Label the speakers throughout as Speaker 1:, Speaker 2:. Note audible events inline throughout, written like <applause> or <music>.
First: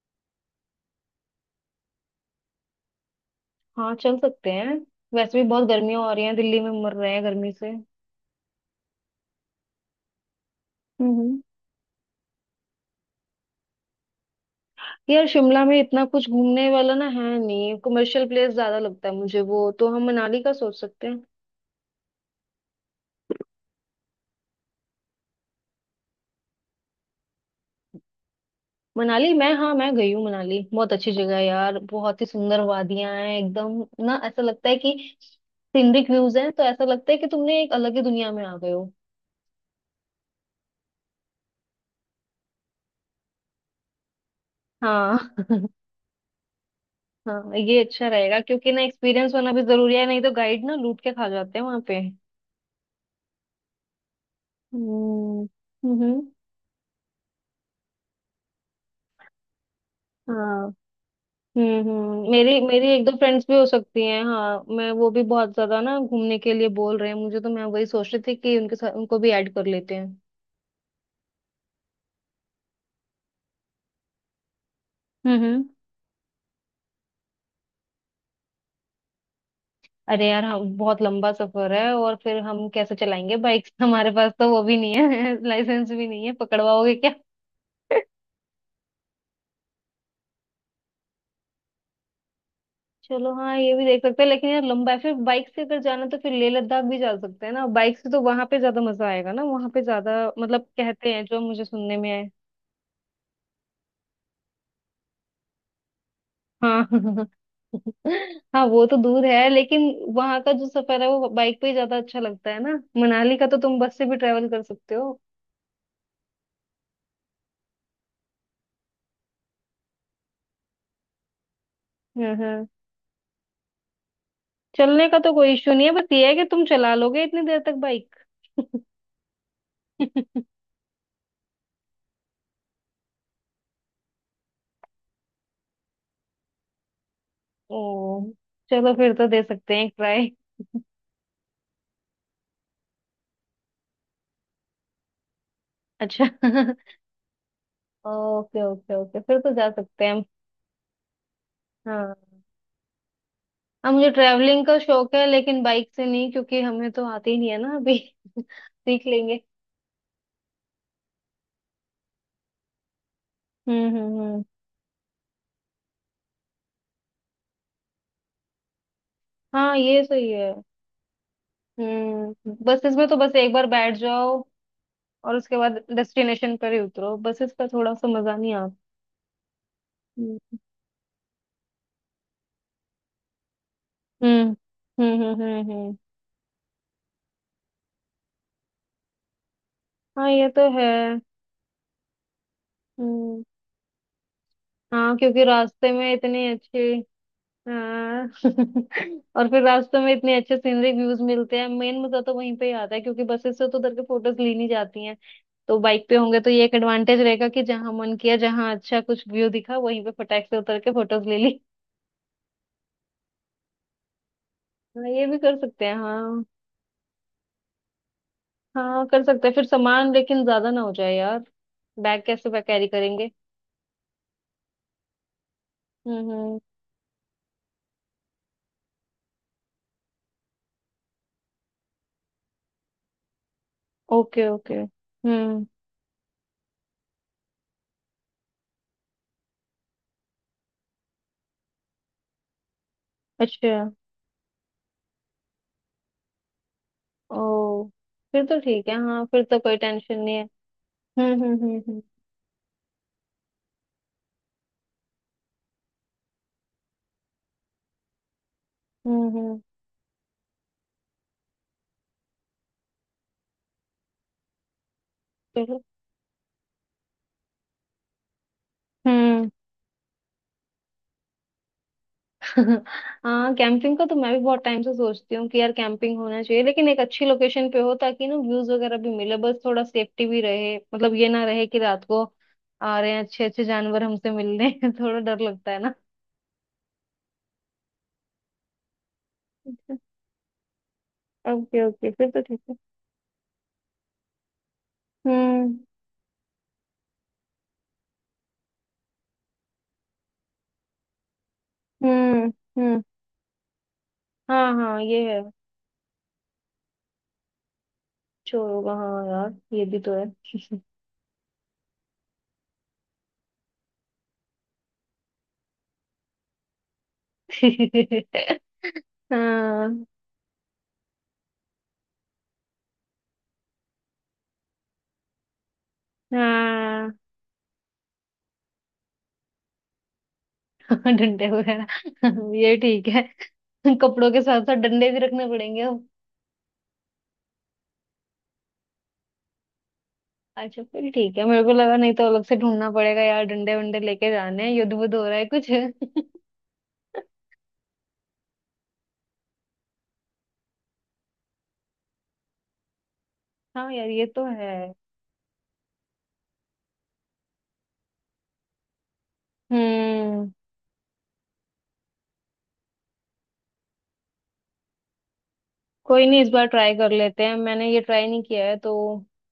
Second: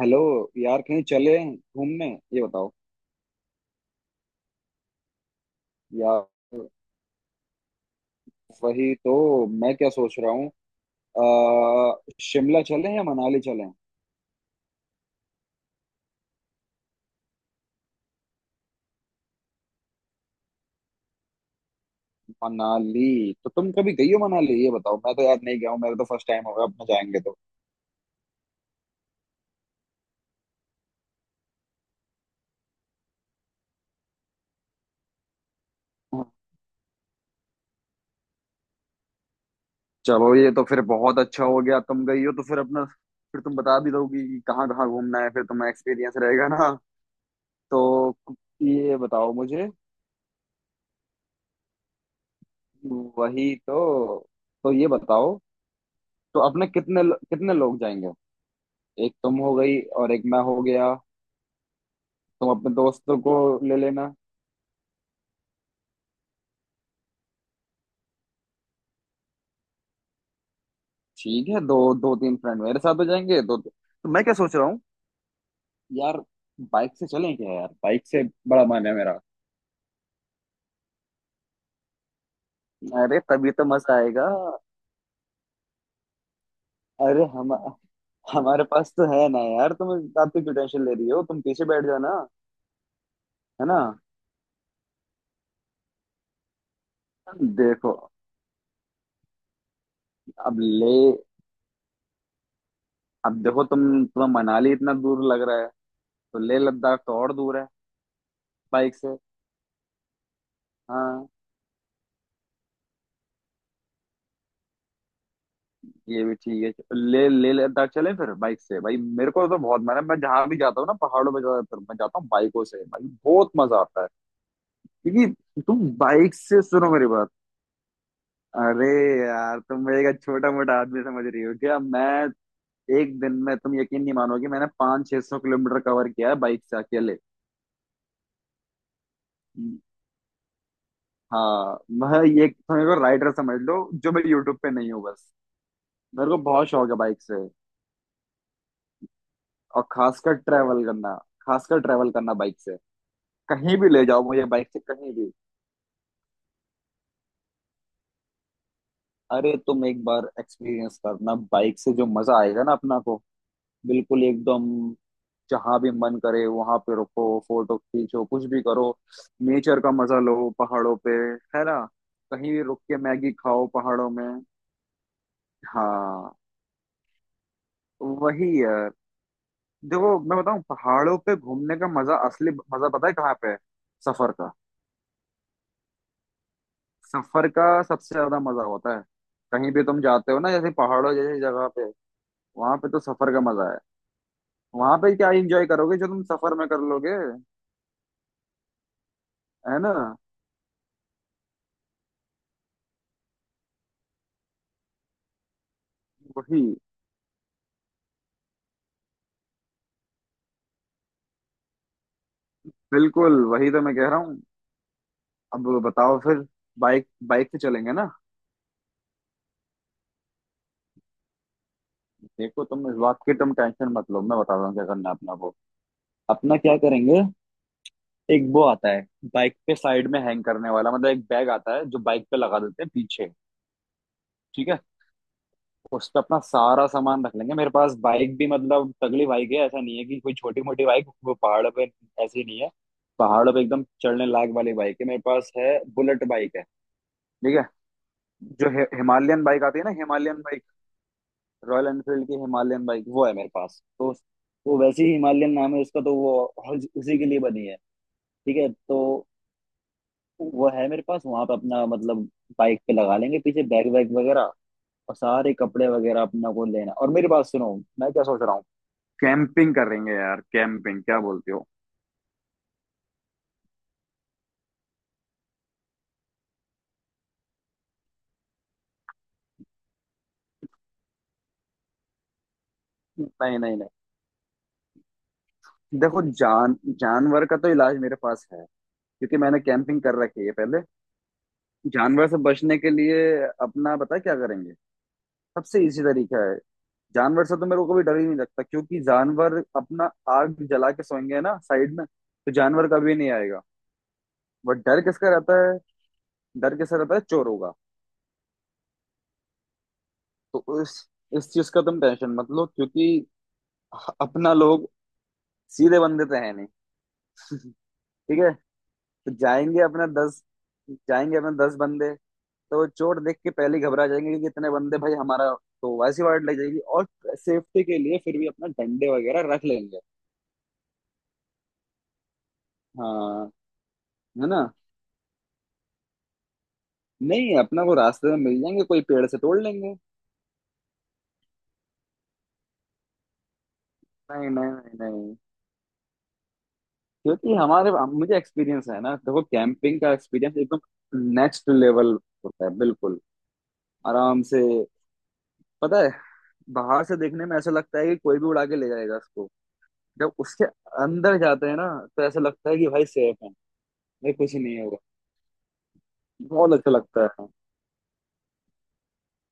Speaker 1: Hello. यार कहीं चले घूमने, ये बताओ।
Speaker 2: हाँ, चल सकते हैं। वैसे भी बहुत गर्मियां हो रही
Speaker 1: यार
Speaker 2: हैं, दिल्ली में मर रहे हैं गर्मी से।
Speaker 1: वही तो, मैं क्या सोच रहा हूँ। अ,
Speaker 2: हम्म।
Speaker 1: शिमला चलें या मनाली चलें।
Speaker 2: यार, शिमला में इतना कुछ घूमने वाला ना है, नहीं कमर्शियल प्लेस ज्यादा लगता है मुझे वो, तो हम मनाली का सोच सकते हैं।
Speaker 1: मनाली तो तुम कभी गई हो मनाली, ये बताओ। मैं तो यार नहीं गया हूँ, मेरा तो फर्स्ट टाइम होगा अपना जाएंगे तो।
Speaker 2: मनाली मैं, हाँ मैं गई हूँ मनाली। बहुत अच्छी जगह है यार, बहुत ही सुंदर वादियां हैं एकदम, ना ऐसा लगता है कि सीनरिक
Speaker 1: हाँ,
Speaker 2: व्यूज हैं, तो ऐसा लगता है कि तुमने एक अलग ही दुनिया में आ गए हो।
Speaker 1: चलो ये तो फिर बहुत अच्छा हो गया, तुम गई हो तो फिर अपना, फिर तुम बता भी दोगी कि कहाँ कहाँ
Speaker 2: हाँ
Speaker 1: घूमना है, फिर तुम्हें
Speaker 2: <laughs>
Speaker 1: एक्सपीरियंस रहेगा ना।
Speaker 2: हाँ, ये
Speaker 1: तो
Speaker 2: अच्छा रहेगा क्योंकि ना
Speaker 1: ये बताओ
Speaker 2: एक्सपीरियंस होना भी
Speaker 1: मुझे।
Speaker 2: जरूरी है, नहीं तो गाइड ना लूट के खा जाते हैं वहां पे।
Speaker 1: वही तो। तो ये बताओ।
Speaker 2: हम्म, हम्म।
Speaker 1: तो अपने कितने कितने लोग जाएंगे। एक तुम हो गई और एक मैं हो
Speaker 2: हाँ।
Speaker 1: गया।
Speaker 2: हम्म।
Speaker 1: तुम
Speaker 2: मेरी
Speaker 1: अपने
Speaker 2: मेरी एक दो
Speaker 1: दोस्तों को
Speaker 2: फ्रेंड्स भी हो
Speaker 1: ले
Speaker 2: सकती
Speaker 1: लेना।
Speaker 2: हैं, हाँ मैं, वो भी बहुत ज्यादा ना घूमने के लिए बोल रहे हैं मुझे, तो मैं वही सोच रही थी कि उनके साथ उनको भी ऐड कर लेते हैं।
Speaker 1: ठीक है, दो दो तीन फ्रेंड मेरे साथ हो जाएंगे दो, तो मैं क्या सोच रहा हूँ।
Speaker 2: हम्म।
Speaker 1: यार बाइक से चलें क्या, यार बाइक से बड़ा मन है मेरा।
Speaker 2: अरे यार, हम बहुत लंबा सफर है और फिर हम कैसे
Speaker 1: अरे
Speaker 2: चलाएंगे
Speaker 1: तभी तो
Speaker 2: बाइक <laughs>
Speaker 1: मजा
Speaker 2: हमारे
Speaker 1: आएगा।
Speaker 2: पास तो वो भी नहीं है <laughs> लाइसेंस भी नहीं है, पकड़वाओगे क्या?
Speaker 1: अरे हम
Speaker 2: <laughs>
Speaker 1: हमारे पास तो है ना यार, तुम इस बात की क्यों टेंशन ले रही हो, तुम पीछे बैठ जाना।
Speaker 2: चलो, हाँ
Speaker 1: है
Speaker 2: ये
Speaker 1: ना,
Speaker 2: भी देख सकते हैं, लेकिन यार लंबा है। फिर बाइक से अगर जाना तो फिर लेह लद्दाख भी जा सकते हैं ना
Speaker 1: देखो।
Speaker 2: बाइक से, तो वहां पे ज्यादा मजा आएगा ना, वहां पे ज्यादा
Speaker 1: अब
Speaker 2: मतलब
Speaker 1: ले
Speaker 2: कहते हैं जो मुझे सुनने में है।
Speaker 1: अब देखो तुम, तुम्हें मनाली इतना दूर लग रहा है तो ले
Speaker 2: हाँ
Speaker 1: लद्दाख तो
Speaker 2: <laughs>
Speaker 1: और दूर है,
Speaker 2: हाँ, वो
Speaker 1: बाइक
Speaker 2: तो
Speaker 1: से।
Speaker 2: दूर है लेकिन वहां का जो सफर है
Speaker 1: हाँ
Speaker 2: वो बाइक पे ही ज्यादा अच्छा लगता है ना। मनाली का तो तुम बस से भी ट्रेवल कर सकते हो।
Speaker 1: ये भी ठीक है, ले ले लद्दाख चलें फिर बाइक से, भाई मेरे को तो बहुत मैं जहां भी जाता हूँ ना पहाड़ों पे, ज्यादातर मैं जाता हूँ
Speaker 2: हाँ
Speaker 1: बाइकों
Speaker 2: हाँ।
Speaker 1: से, भाई बहुत मजा आता है।
Speaker 2: चलने का तो कोई
Speaker 1: क्योंकि
Speaker 2: इशू नहीं
Speaker 1: तुम
Speaker 2: है, बस ये है
Speaker 1: बाइक
Speaker 2: कि
Speaker 1: से,
Speaker 2: तुम
Speaker 1: सुनो
Speaker 2: चला
Speaker 1: मेरी
Speaker 2: लोगे
Speaker 1: बात,
Speaker 2: इतनी देर तक बाइक?
Speaker 1: अरे यार तुम मेरे का छोटा
Speaker 2: <laughs>
Speaker 1: मोटा आदमी समझ रही हो क्या? मैं एक दिन में, तुम यकीन नहीं मानोगे, मैंने 500-600 किलोमीटर कवर किया है बाइक से अकेले।
Speaker 2: ओ, चलो फिर तो दे सकते हैं एक ट्राई।
Speaker 1: हाँ मैं, ये तुम्हें को राइडर समझ लो, जो मैं यूट्यूब पे नहीं हूँ बस।
Speaker 2: अच्छा
Speaker 1: मेरे को बहुत शौक
Speaker 2: <laughs>
Speaker 1: है बाइक से,
Speaker 2: ओके ओके ओके, फिर तो जा
Speaker 1: और
Speaker 2: सकते हैं हम।
Speaker 1: खासकर ट्रैवल करना, खासकर ट्रैवल
Speaker 2: हाँ।
Speaker 1: करना बाइक से। कहीं भी
Speaker 2: हाँ
Speaker 1: ले
Speaker 2: मुझे
Speaker 1: जाओ मुझे
Speaker 2: ट्रैवलिंग
Speaker 1: बाइक
Speaker 2: का
Speaker 1: से, कहीं
Speaker 2: शौक है,
Speaker 1: भी।
Speaker 2: लेकिन बाइक से नहीं, क्योंकि हमें तो आती ही नहीं है ना अभी <laughs> सीख लेंगे।
Speaker 1: अरे तुम एक बार एक्सपीरियंस करना बाइक से, जो मजा आएगा ना अपना को, बिल्कुल
Speaker 2: हम्म।
Speaker 1: एकदम। जहां भी मन करे वहां पे रुको, फोटो खींचो, कुछ भी करो।
Speaker 2: हाँ
Speaker 1: नेचर का
Speaker 2: ये
Speaker 1: मजा
Speaker 2: सही
Speaker 1: लो
Speaker 2: है।
Speaker 1: पहाड़ों पे, है ना। कहीं
Speaker 2: हम्म।
Speaker 1: भी रुक
Speaker 2: बसेस
Speaker 1: के
Speaker 2: में तो
Speaker 1: मैगी
Speaker 2: बस एक बार
Speaker 1: खाओ
Speaker 2: बैठ
Speaker 1: पहाड़ों में।
Speaker 2: जाओ और उसके बाद
Speaker 1: हाँ
Speaker 2: डेस्टिनेशन पर ही उतरो, बसेस का थोड़ा सा मजा
Speaker 1: वही
Speaker 2: नहीं आता।
Speaker 1: यार। देखो मैं
Speaker 2: हम्म,
Speaker 1: बताऊं, पहाड़ों पे घूमने का मजा, असली मजा पता है कहाँ पे है? सफर
Speaker 2: हम्म
Speaker 1: का।
Speaker 2: हम्म हम्म हम्म हम्म।
Speaker 1: सफर का सबसे ज्यादा मजा होता है, कहीं भी तुम
Speaker 2: हाँ
Speaker 1: जाते हो
Speaker 2: ये
Speaker 1: ना
Speaker 2: तो
Speaker 1: जैसे
Speaker 2: है।
Speaker 1: पहाड़ों जैसी जगह पे, वहां पे तो सफर का
Speaker 2: हम्म।
Speaker 1: मजा है। वहां पे
Speaker 2: हाँ,
Speaker 1: क्या
Speaker 2: क्योंकि
Speaker 1: एंजॉय
Speaker 2: रास्ते
Speaker 1: करोगे जो
Speaker 2: में
Speaker 1: तुम
Speaker 2: इतनी
Speaker 1: सफर में कर
Speaker 2: अच्छी,
Speaker 1: लोगे,
Speaker 2: हाँ <laughs> और फिर
Speaker 1: है ना।
Speaker 2: रास्ते में इतने अच्छे सीनरी व्यूज मिलते हैं, मेन मजा तो वहीं पे ही आता है, क्योंकि बसेस से तो उधर के फोटोज ली नहीं जाती हैं। तो बाइक पे होंगे तो
Speaker 1: वही,
Speaker 2: ये एक एडवांटेज रहेगा कि जहाँ मन किया, जहाँ अच्छा कुछ व्यू दिखा वहीं पे फटाक से उतर के फोटोज ले ली।
Speaker 1: बिल्कुल वही तो मैं कह रहा हूँ।
Speaker 2: हाँ ये भी कर
Speaker 1: अब
Speaker 2: सकते हैं,
Speaker 1: बताओ
Speaker 2: हाँ।
Speaker 1: फिर, बाइक बाइक से चलेंगे ना।
Speaker 2: हाँ कर सकते हैं, फिर सामान लेकिन ज्यादा ना हो जाए यार। बैग
Speaker 1: देखो
Speaker 2: कैरी
Speaker 1: तुम इस बात
Speaker 2: करेंगे?
Speaker 1: की, तुम टेंशन मत लो, मैं बता रहा हूँ क्या करना है अपना वो, अपना
Speaker 2: हम्म।
Speaker 1: क्या करेंगे, एक वो आता है बाइक पे साइड में हैंग करने वाला, मतलब एक बैग आता है जो बाइक पे लगा देते हैं पीछे।
Speaker 2: ओके
Speaker 1: ठीक
Speaker 2: ओके।
Speaker 1: है,
Speaker 2: हम्म।
Speaker 1: उस पे अपना सारा सामान रख लेंगे। मेरे पास बाइक भी मतलब तगड़ी बाइक है, ऐसा नहीं है कि कोई छोटी मोटी बाइक वो पहाड़ पे, ऐसी नहीं है। पहाड़ों पे
Speaker 2: अच्छा,
Speaker 1: एकदम चढ़ने लायक वाली बाइक है मेरे पास, है बुलेट बाइक है। ठीक है।
Speaker 2: ओ, फिर तो
Speaker 1: जो
Speaker 2: ठीक है, हाँ फिर
Speaker 1: हिमालयन
Speaker 2: तो
Speaker 1: बाइक
Speaker 2: कोई
Speaker 1: आती है ना,
Speaker 2: टेंशन नहीं
Speaker 1: हिमालयन
Speaker 2: है।
Speaker 1: बाइक, रॉयल
Speaker 2: हम्म।
Speaker 1: एनफील्ड की हिमालयन बाइक वो है मेरे पास तो। वो वैसे ही हिमालयन नाम है उसका, तो वो उसी के लिए बनी है। ठीक है तो
Speaker 2: हम्म हम्म,
Speaker 1: वो है मेरे पास। वहां पे अपना मतलब बाइक पे लगा लेंगे पीछे बैग वैग वगैरह, और सारे
Speaker 2: चलो।
Speaker 1: कपड़े वगैरह अपना को लेना। और मेरी बात सुनो, मैं क्या सोच रहा हूँ,
Speaker 2: हम्म।
Speaker 1: कैंपिंग करेंगे यार, कैंपिंग, क्या बोलते हो।
Speaker 2: <laughs> हाँ, कैंपिंग का तो मैं भी बहुत टाइम से सोचती हूँ कि यार कैंपिंग होना चाहिए, लेकिन एक अच्छी लोकेशन पे हो ताकि ना व्यूज वगैरह भी मिले, बस थोड़ा सेफ्टी भी रहे, मतलब ये ना रहे कि रात को आ रहे हैं अच्छे
Speaker 1: नहीं
Speaker 2: अच्छे
Speaker 1: नहीं नहीं,
Speaker 2: जानवर हमसे मिलने <laughs> थोड़ा डर लगता है।
Speaker 1: देखो जानवर का तो इलाज मेरे पास है, क्योंकि मैंने
Speaker 2: ना,
Speaker 1: कैंपिंग कर रखी है पहले।
Speaker 2: ओके ओके,
Speaker 1: जानवर
Speaker 2: फिर
Speaker 1: से
Speaker 2: तो ठीक है।
Speaker 1: बचने के लिए अपना, पता है क्या करेंगे,
Speaker 2: हम्म
Speaker 1: सबसे इजी तरीका है। जानवर से तो मेरे को कभी डर ही नहीं लगता, क्योंकि जानवर, अपना आग जला के सोएंगे ना साइड में, तो
Speaker 2: हम्म
Speaker 1: जानवर
Speaker 2: हम्म।
Speaker 1: कभी नहीं आएगा।
Speaker 2: हाँ
Speaker 1: बट
Speaker 2: हाँ
Speaker 1: डर
Speaker 2: ये
Speaker 1: किसका
Speaker 2: है।
Speaker 1: रहता है, डर किसका रहता है, चोरों का।
Speaker 2: चोर होगा हाँ यार, ये भी तो है।
Speaker 1: तो इस चीज का तुम टेंशन मत लो, क्योंकि अपना लोग सीधे बंदे तो है नहीं। <laughs>
Speaker 2: <laughs>
Speaker 1: ठीक है। तो जाएंगे
Speaker 2: हाँ।
Speaker 1: अपना दस जाएंगे अपना 10 बंदे, तो चोट देख के पहले ही घबरा जाएंगे कि इतने बंदे, भाई हमारा तो वैसी वार्ड लग जाएगी। और
Speaker 2: हाँ
Speaker 1: सेफ्टी के लिए फिर भी अपना डंडे वगैरह रख लेंगे।
Speaker 2: <laughs> डंडे वगैरह ये ठीक है।
Speaker 1: हाँ,
Speaker 2: <laughs> कपड़ों के
Speaker 1: है ना,
Speaker 2: साथ साथ डंडे भी रखने पड़ेंगे अब।
Speaker 1: नहीं अपना को रास्ते में मिल जाएंगे, कोई पेड़ से तोड़ लेंगे।
Speaker 2: अच्छा फिर ठीक है, मेरे को लगा नहीं तो अलग से ढूंढना पड़ेगा यार। डंडे वंडे लेके
Speaker 1: नहीं
Speaker 2: जाने
Speaker 1: नहीं
Speaker 2: हैं, युद्ध
Speaker 1: नहीं
Speaker 2: वुद्ध हो
Speaker 1: नहीं,
Speaker 2: रहा है कुछ <laughs>
Speaker 1: क्योंकि हमारे, मुझे एक्सपीरियंस है ना। देखो कैंपिंग का एक्सपीरियंस एकदम नेक्स्ट लेवल होता है, बिल्कुल
Speaker 2: हाँ यार ये
Speaker 1: आराम
Speaker 2: तो
Speaker 1: से।
Speaker 2: है।
Speaker 1: पता है, बाहर से देखने में ऐसा लगता है कि कोई भी उड़ा के ले जाएगा इसको, जब
Speaker 2: हम्म।
Speaker 1: उसके अंदर जाते हैं ना तो ऐसा लगता है कि भाई सेफ है, भाई कुछ नहीं होगा।
Speaker 2: कोई नहीं, इस बार
Speaker 1: बहुत अच्छा
Speaker 2: ट्राई कर
Speaker 1: लगता
Speaker 2: लेते
Speaker 1: है।
Speaker 2: हैं, मैंने ये ट्राई नहीं किया है तो।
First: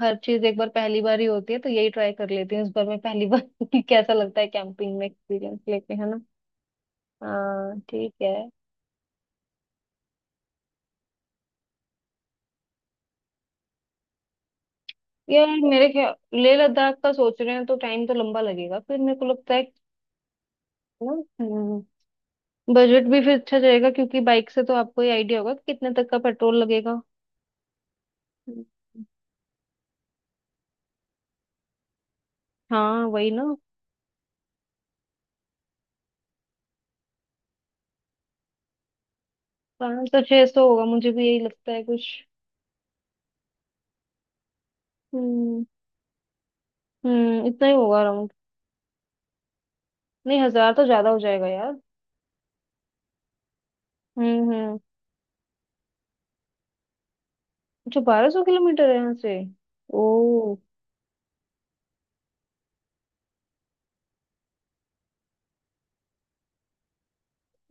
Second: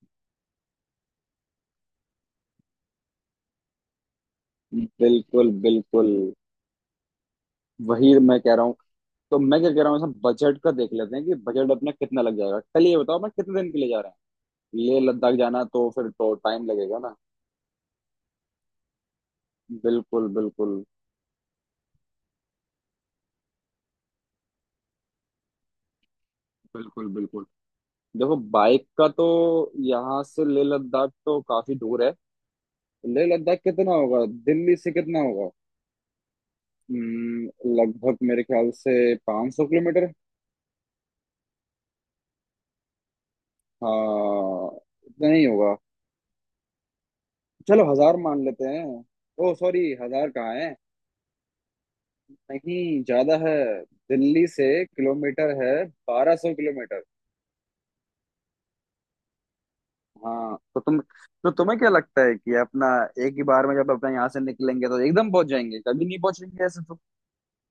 Speaker 2: हर चीज एक बार पहली बार ही होती है, तो यही ट्राई कर लेती हूँ इस बार मैं, पहली बार <laughs> कि कैसा लगता है कैंपिंग में
Speaker 1: बिल्कुल
Speaker 2: एक्सपीरियंस लेके,
Speaker 1: बिल्कुल,
Speaker 2: है ना। हाँ ठीक
Speaker 1: वही
Speaker 2: है।
Speaker 1: मैं कह रहा हूँ। तो मैं क्या कह रहा हूँ, इसमें बजट का देख लेते हैं कि बजट अपना कितना लग जाएगा। कल ये बताओ, मैं कितने दिन के लिए जा रहा हूँ, लेह लद्दाख
Speaker 2: यार
Speaker 1: जाना
Speaker 2: मेरे
Speaker 1: तो फिर
Speaker 2: ख्याल,
Speaker 1: तो
Speaker 2: लेह
Speaker 1: टाइम
Speaker 2: लद्दाख
Speaker 1: लगेगा
Speaker 2: का
Speaker 1: ना।
Speaker 2: सोच रहे हैं तो टाइम तो लंबा लगेगा। फिर मेरे को लगता है कि
Speaker 1: बिल्कुल बिल्कुल,
Speaker 2: ना बजट भी फिर अच्छा जाएगा, क्योंकि बाइक से तो आपको ही आइडिया होगा कि कितने तक का पेट्रोल लगेगा।
Speaker 1: बिल्कुल बिल्कुल। देखो
Speaker 2: हम्म।
Speaker 1: बाइक का तो, यहाँ से लेह लद्दाख तो काफी दूर है।
Speaker 2: हाँ
Speaker 1: लेह
Speaker 2: वही ना।
Speaker 1: लद्दाख कितना होगा दिल्ली से, कितना होगा? हम्म, लगभग मेरे ख्याल से 500 किलोमीटर।
Speaker 2: 500 600 होगा, मुझे भी यही लगता है कुछ।
Speaker 1: हाँ इतना ही
Speaker 2: हम्म
Speaker 1: होगा।
Speaker 2: हम्म, इतना ही
Speaker 1: चलो
Speaker 2: होगा।
Speaker 1: हजार मान लेते हैं। ओ सॉरी, हजार
Speaker 2: नहीं,
Speaker 1: कहाँ
Speaker 2: 1,000
Speaker 1: है,
Speaker 2: तो ज्यादा हो जाएगा यार।
Speaker 1: नहीं ज्यादा है। दिल्ली से
Speaker 2: हम्म।
Speaker 1: किलोमीटर है 1,200 किलोमीटर।
Speaker 2: अच्छा, 1,200 किलोमीटर है यहाँ से। ओ।
Speaker 1: हाँ तो तुम, तो तुम्हें क्या लगता है कि अपना एक ही बार में जब अपना यहाँ से निकलेंगे तो एकदम पहुंच जाएंगे, कभी नहीं पहुंचेंगे ऐसे तो।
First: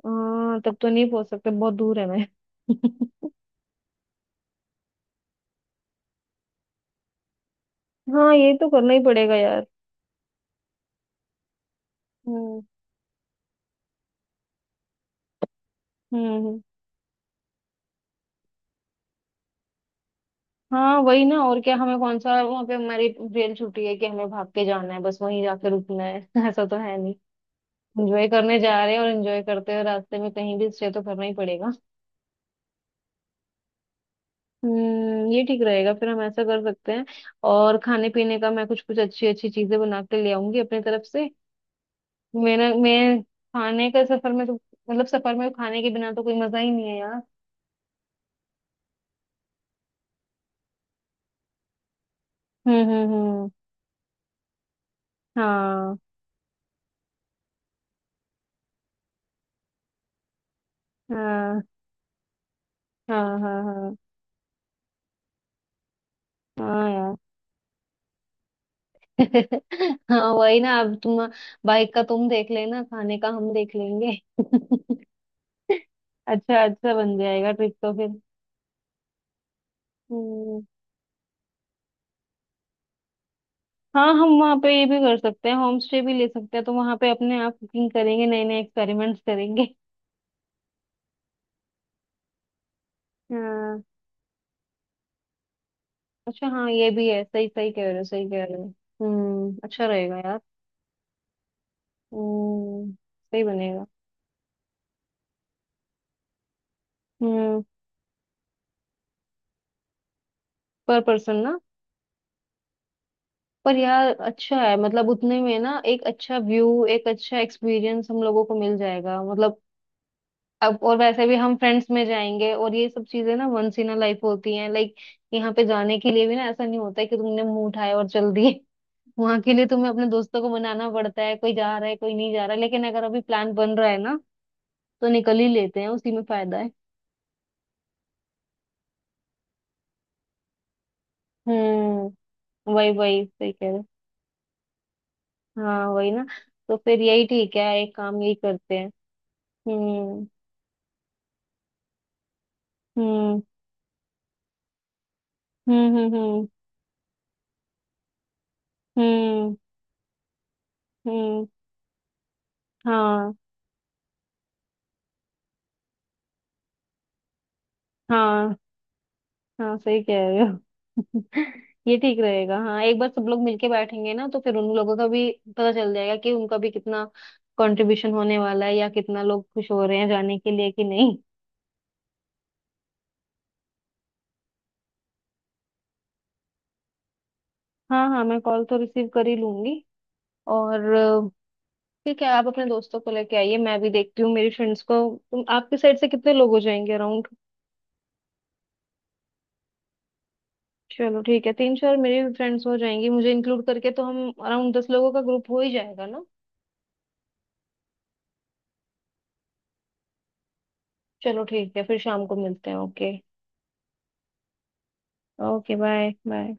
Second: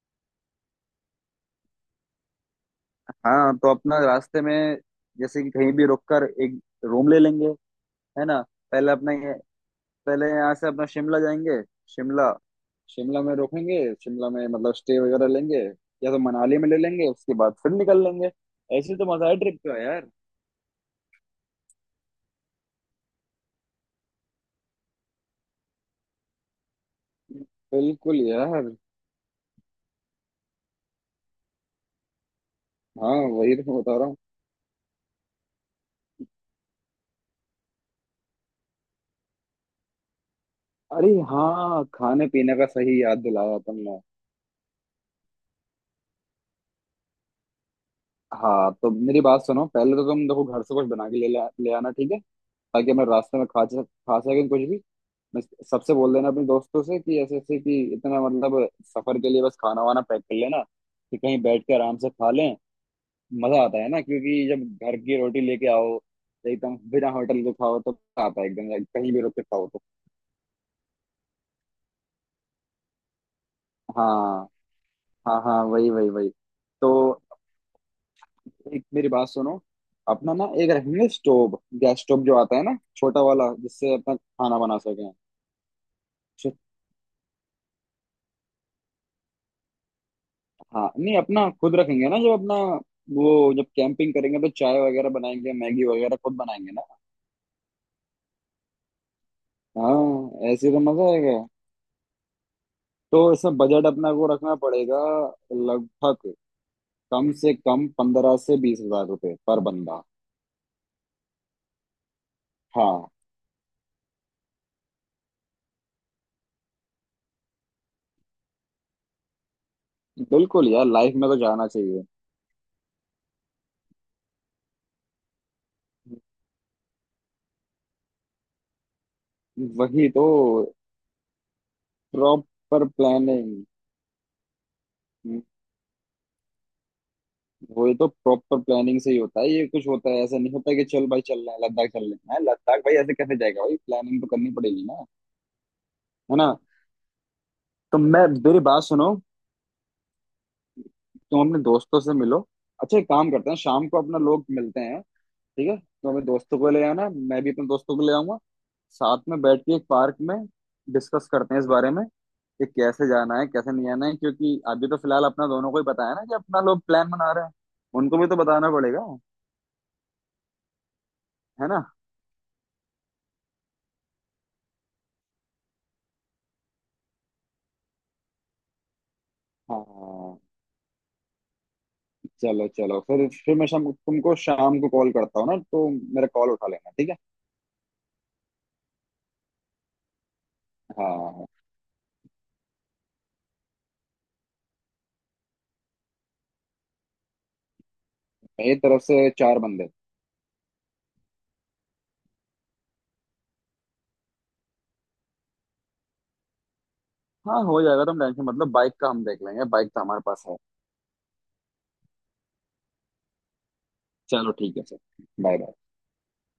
Speaker 2: हाँ तब तो नहीं पहुंच सकते, बहुत दूर है मैं <laughs>
Speaker 1: हाँ तो अपना रास्ते में, जैसे कि कहीं भी रुक कर एक रूम ले लेंगे, है
Speaker 2: हाँ
Speaker 1: ना।
Speaker 2: ये तो
Speaker 1: पहले
Speaker 2: करना ही
Speaker 1: अपना
Speaker 2: पड़ेगा यार।
Speaker 1: पहले यहाँ से अपना शिमला जाएंगे। शिमला,
Speaker 2: हम्म।
Speaker 1: शिमला में रुकेंगे, शिमला में मतलब स्टे वगैरह लेंगे, या तो मनाली
Speaker 2: हम्म।
Speaker 1: में ले लेंगे उसके बाद फिर निकल लेंगे। ऐसे तो मजा है ट्रिप का यार।
Speaker 2: हाँ वही ना, और क्या हमें कौन सा वहाँ पे हमारी रेल छुट्टी है कि हमें भाग के जाना है, बस वहीं जाके रुकना है <laughs> ऐसा तो है नहीं।
Speaker 1: बिल्कुल
Speaker 2: एंजॉय करने
Speaker 1: यार।
Speaker 2: जा रहे हैं, और एंजॉय करते हुए रास्ते में कहीं भी स्टे तो करना ही पड़ेगा।
Speaker 1: हाँ वही तो मैं बता रहा हूँ।
Speaker 2: हम्म, ये ठीक रहेगा, फिर हम ऐसा कर सकते हैं। और खाने पीने का मैं कुछ कुछ अच्छी अच्छी चीजें बना के ले आऊंगी अपनी तरफ
Speaker 1: अरे
Speaker 2: से।
Speaker 1: हाँ, खाने पीने
Speaker 2: मेरा,
Speaker 1: का सही याद
Speaker 2: मैं
Speaker 1: दिलाया
Speaker 2: खाने
Speaker 1: तुमने।
Speaker 2: का सफर में तो, मतलब सफर में खाने के बिना तो कोई मजा ही नहीं है यार।
Speaker 1: हाँ तो मेरी बात सुनो, पहले तो तुम देखो घर से कुछ बना के ले आना, ठीक है, ताकि मैं रास्ते में
Speaker 2: हम्म।
Speaker 1: खा सकूँ कुछ भी। मैं सबसे
Speaker 2: हाँ
Speaker 1: बोल देना अपने दोस्तों से कि ऐसे ऐसे कि इतना मतलब, सफर के लिए बस खाना वाना पैक कर लेना, कि कहीं
Speaker 2: हाँ
Speaker 1: बैठ के आराम से खा लें।
Speaker 2: हाँ। हाँ।
Speaker 1: मजा आता है
Speaker 2: हाँ।
Speaker 1: ना, क्योंकि जब घर की रोटी लेके आओ, एकदम
Speaker 2: हाँ
Speaker 1: बिना
Speaker 2: यार
Speaker 1: होटल के खाओ तो मजा आता है, एकदम कहीं भी रुक के
Speaker 2: <laughs>
Speaker 1: खाओ तो।
Speaker 2: हाँ वही ना, अब तुम बाइक का तुम देख लेना, खाने का हम देख लेंगे <laughs>
Speaker 1: हाँ हाँ हाँ, वही वही वही।
Speaker 2: अच्छा अच्छा, बन
Speaker 1: तो
Speaker 2: जाएगा ट्रिप तो फिर।
Speaker 1: एक मेरी बात सुनो, अपना ना
Speaker 2: हम्म।
Speaker 1: एक रखेंगे स्टोव, गैस स्टोव जो आता है ना छोटा वाला, जिससे
Speaker 2: हाँ,
Speaker 1: अपना
Speaker 2: हम वहाँ
Speaker 1: खाना
Speaker 2: पे
Speaker 1: बना
Speaker 2: ये भी
Speaker 1: सकें।
Speaker 2: कर सकते हैं, होम स्टे भी ले सकते हैं, तो वहाँ पे अपने आप कुकिंग करेंगे, नए नए एक्सपेरिमेंट्स करेंगे <laughs>
Speaker 1: हाँ नहीं अपना खुद रखेंगे ना, जब अपना, वो जब
Speaker 2: हाँ।
Speaker 1: कैंपिंग करेंगे तो चाय वगैरह बनाएंगे, मैगी वगैरह खुद
Speaker 2: अच्छा हाँ,
Speaker 1: बनाएंगे ना।
Speaker 2: ये भी है। सही सही कह रहे हो, सही कह रहे हो। हम्म, अच्छा रहेगा यार।
Speaker 1: हाँ ऐसे तो मजा आएगा।
Speaker 2: हम्म,
Speaker 1: तो
Speaker 2: सही
Speaker 1: इसमें
Speaker 2: बनेगा।
Speaker 1: बजट अपना को रखना पड़ेगा, लगभग कम से
Speaker 2: हम्म।
Speaker 1: कम 15 से 20 हजार रुपये पर बंदा।
Speaker 2: पर पर्सन ना?
Speaker 1: हाँ
Speaker 2: पर यार अच्छा है, मतलब उतने में ना एक अच्छा व्यू, एक अच्छा एक्सपीरियंस हम लोगों को मिल जाएगा, मतलब।
Speaker 1: बिल्कुल
Speaker 2: अब
Speaker 1: यार,
Speaker 2: और
Speaker 1: लाइफ
Speaker 2: वैसे
Speaker 1: में
Speaker 2: भी
Speaker 1: तो
Speaker 2: हम
Speaker 1: जाना
Speaker 2: फ्रेंड्स
Speaker 1: चाहिए।
Speaker 2: में जाएंगे, और ये सब चीजें ना वंस इन अ लाइफ होती हैं, लाइक यहाँ पे जाने के लिए भी ना ऐसा नहीं होता है कि तुमने मुंह उठाया और चल दिए <laughs> वहां के लिए तुम्हें अपने
Speaker 1: वही तो,
Speaker 2: दोस्तों को मनाना पड़ता है, कोई जा रहा है, कोई नहीं जा रहा है,
Speaker 1: प्रॉपर
Speaker 2: लेकिन अगर अभी प्लान
Speaker 1: प्लानिंग,
Speaker 2: बन रहा है ना तो निकल ही लेते हैं, उसी में फायदा है।
Speaker 1: वही तो प्रॉपर प्लानिंग से ही होता है ये, कुछ होता है, ऐसा नहीं होता कि चल भाई चल रहे हैं लद्दाख, चल रहे हैं हाँ,
Speaker 2: हम्म।
Speaker 1: लद्दाख
Speaker 2: वही
Speaker 1: भाई ऐसे
Speaker 2: वही,
Speaker 1: कैसे
Speaker 2: सही
Speaker 1: जाएगा,
Speaker 2: कह रहे
Speaker 1: भाई
Speaker 2: हो।
Speaker 1: प्लानिंग तो करनी पड़ेगी ना।
Speaker 2: हाँ वही ना।
Speaker 1: है ना।
Speaker 2: तो फिर यही ठीक है, एक
Speaker 1: तो
Speaker 2: काम
Speaker 1: मैं
Speaker 2: यही
Speaker 1: मेरी
Speaker 2: करते
Speaker 1: बात
Speaker 2: हैं।
Speaker 1: सुनो,
Speaker 2: हम्म
Speaker 1: तुम अपने दोस्तों से मिलो, अच्छा एक काम
Speaker 2: हम्म
Speaker 1: करते हैं, शाम को अपना लोग मिलते हैं। ठीक है,
Speaker 2: हम्म
Speaker 1: तुम
Speaker 2: हम्म
Speaker 1: अपने
Speaker 2: हम्म
Speaker 1: दोस्तों को ले आना, मैं भी अपने दोस्तों को ले आऊंगा। साथ में
Speaker 2: हम्म।
Speaker 1: बैठ के एक पार्क में डिस्कस
Speaker 2: हम्म,
Speaker 1: करते हैं इस बारे में, कि कैसे
Speaker 2: हाँ
Speaker 1: जाना है, कैसे नहीं आना है, क्योंकि अभी तो फिलहाल अपना दोनों को ही बताया ना कि अपना लोग प्लान बना रहे हैं, उनको भी तो
Speaker 2: हाँ
Speaker 1: बताना पड़ेगा।
Speaker 2: हाँ, सही कह रहे हो
Speaker 1: है ना।
Speaker 2: <laughs> ये ठीक रहेगा, हाँ एक बार सब लोग मिलके बैठेंगे ना तो फिर उन लोगों का भी पता चल जाएगा कि उनका भी कितना कंट्रीब्यूशन होने वाला है, या कितना लोग खुश हो रहे हैं जाने
Speaker 1: हाँ
Speaker 2: के लिए कि नहीं।
Speaker 1: चलो चलो, फिर मैं शाम, तुमको शाम को कॉल करता हूँ ना तो, मेरा कॉल उठा लेना, ठीक है।
Speaker 2: हाँ हाँ, मैं कॉल तो रिसीव कर ही लूंगी। और
Speaker 1: हाँ
Speaker 2: ठीक है, आप अपने दोस्तों को लेके आइए, मैं भी देखती हूँ मेरी फ्रेंड्स को। तुम, आपकी साइड से कितने लोग हो जाएंगे अराउंड?
Speaker 1: मेरी तरफ से चार बंदे।
Speaker 2: चलो ठीक है, तीन चार मेरी भी फ्रेंड्स हो जाएंगी मुझे इंक्लूड करके, तो हम अराउंड 10 लोगों का ग्रुप हो ही जाएगा ना।
Speaker 1: हाँ हो जाएगा, तुम टेंशन, मतलब बाइक का हम देख लेंगे, बाइक तो हमारे पास है।
Speaker 2: चलो ठीक है, फिर शाम को मिलते हैं, ओके।
Speaker 1: चलो ठीक है sir, bye bye.
Speaker 2: Okay, bye bye.